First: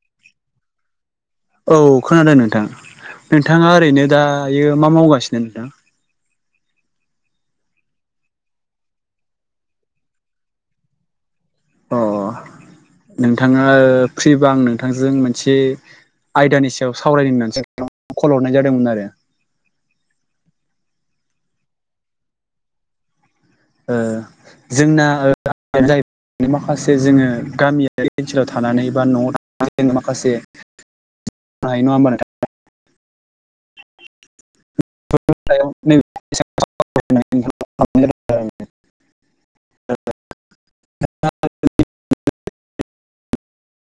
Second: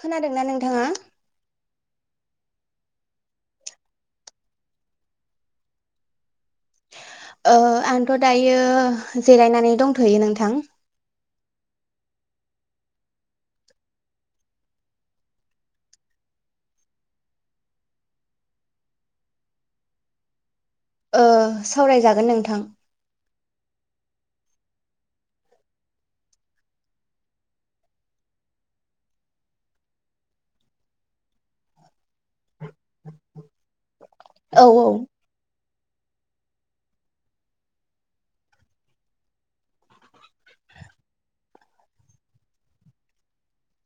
खोनादोंना नोंथाङा? औ खोनादों नोंथां नोंथाङा ओरैनो दायो मा मावगासिनो नोंथां आंथ' दायो जिरायनानै दंथ'यो नोंथां। अ नोंथाङा फ्रिबा आं नोंथांजों मोनसे आयदानि सायाव सावरायनो होननानैसो कल हरनाय जादोंमोन आरो। सावरायजागोन नोंथां जोंनानो जाहैबाय माखासे जोङो गामियारि ओनसोलाव थानानै बा न'आव थानानै जोङो माखासे हायो नङा होनबा नोंथां औ औ [unintelligible] जें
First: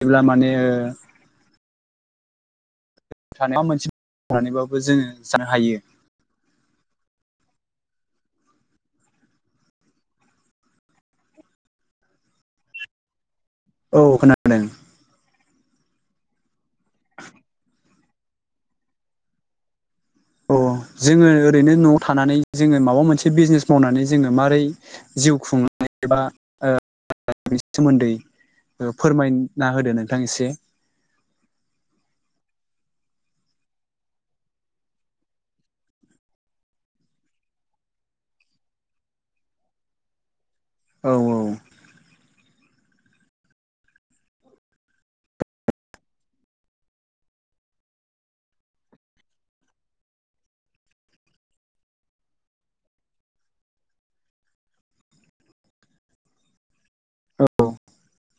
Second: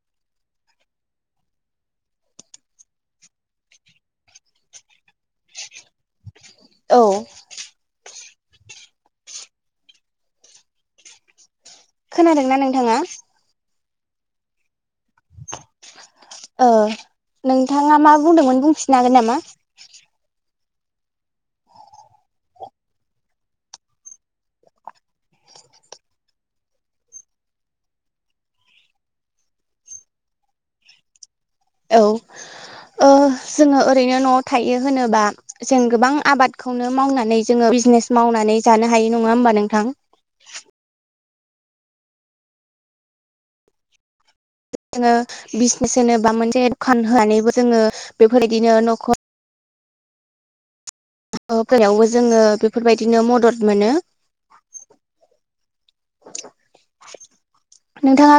जेब्ला माने थानाया मोनसेबाबो जोङो जानो हायो। औ खोनादोंना नोंथाङा। औ खोनादों नोंथाङा मा बुंदोंमोन बुंफिननो हागोन नामा? अ जोङो ओरैनो न'आव थानानै जोङो माबा मोनसे बिजनेस मावनानै जोङो मारै। जिउ खुंनानै एबा बेनि सोमोन्दै फोरमायना होदो नोंथां एसे औ जोङो ओरैनो न'आव थायो होनोबा जों गोबां आबादखौनो मावनानै जोङो बिजनेस मावनानै जानो हायो नङा होमबा नोंथां? औ औ जोङो बिजनेस होनो बा मोनसे दखान होनानैबो जोङो बेफोरबायदिनो न'खर फोरायावबो जोङो बेफोरबायदिनो मदद मोनो। औ नोंथाङा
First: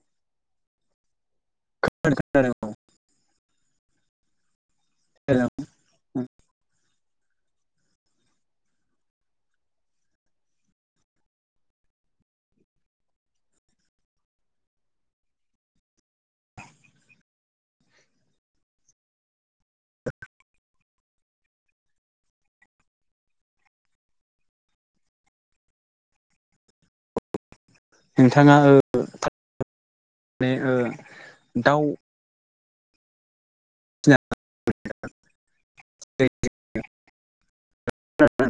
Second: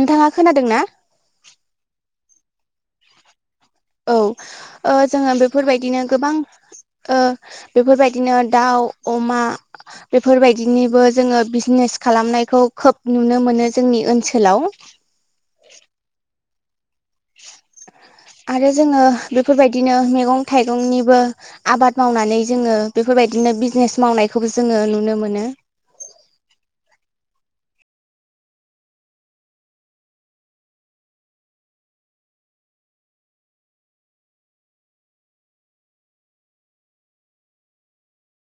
नोंथाङा खोनादों ना? ओ खोनादों औ जोङो बेफोर बायदिनो गोबां बेफोर बायदिनो दाउ अमा बेफोरबायदिनिबो जोङो बिजनेस खालामनायखौ खोब नुनो मोनो जोंनि ओनसोलाव। [inaudible] आरो जोङो बेफोरबायदिनो मैगं थाइगंनिबो आबाद मावनानै जोङो बेफोरबायदिनो बिजनेस मावनायखौबो जोङो नुनो मोनो। नोंथाङा माने दाउ [unintelligible]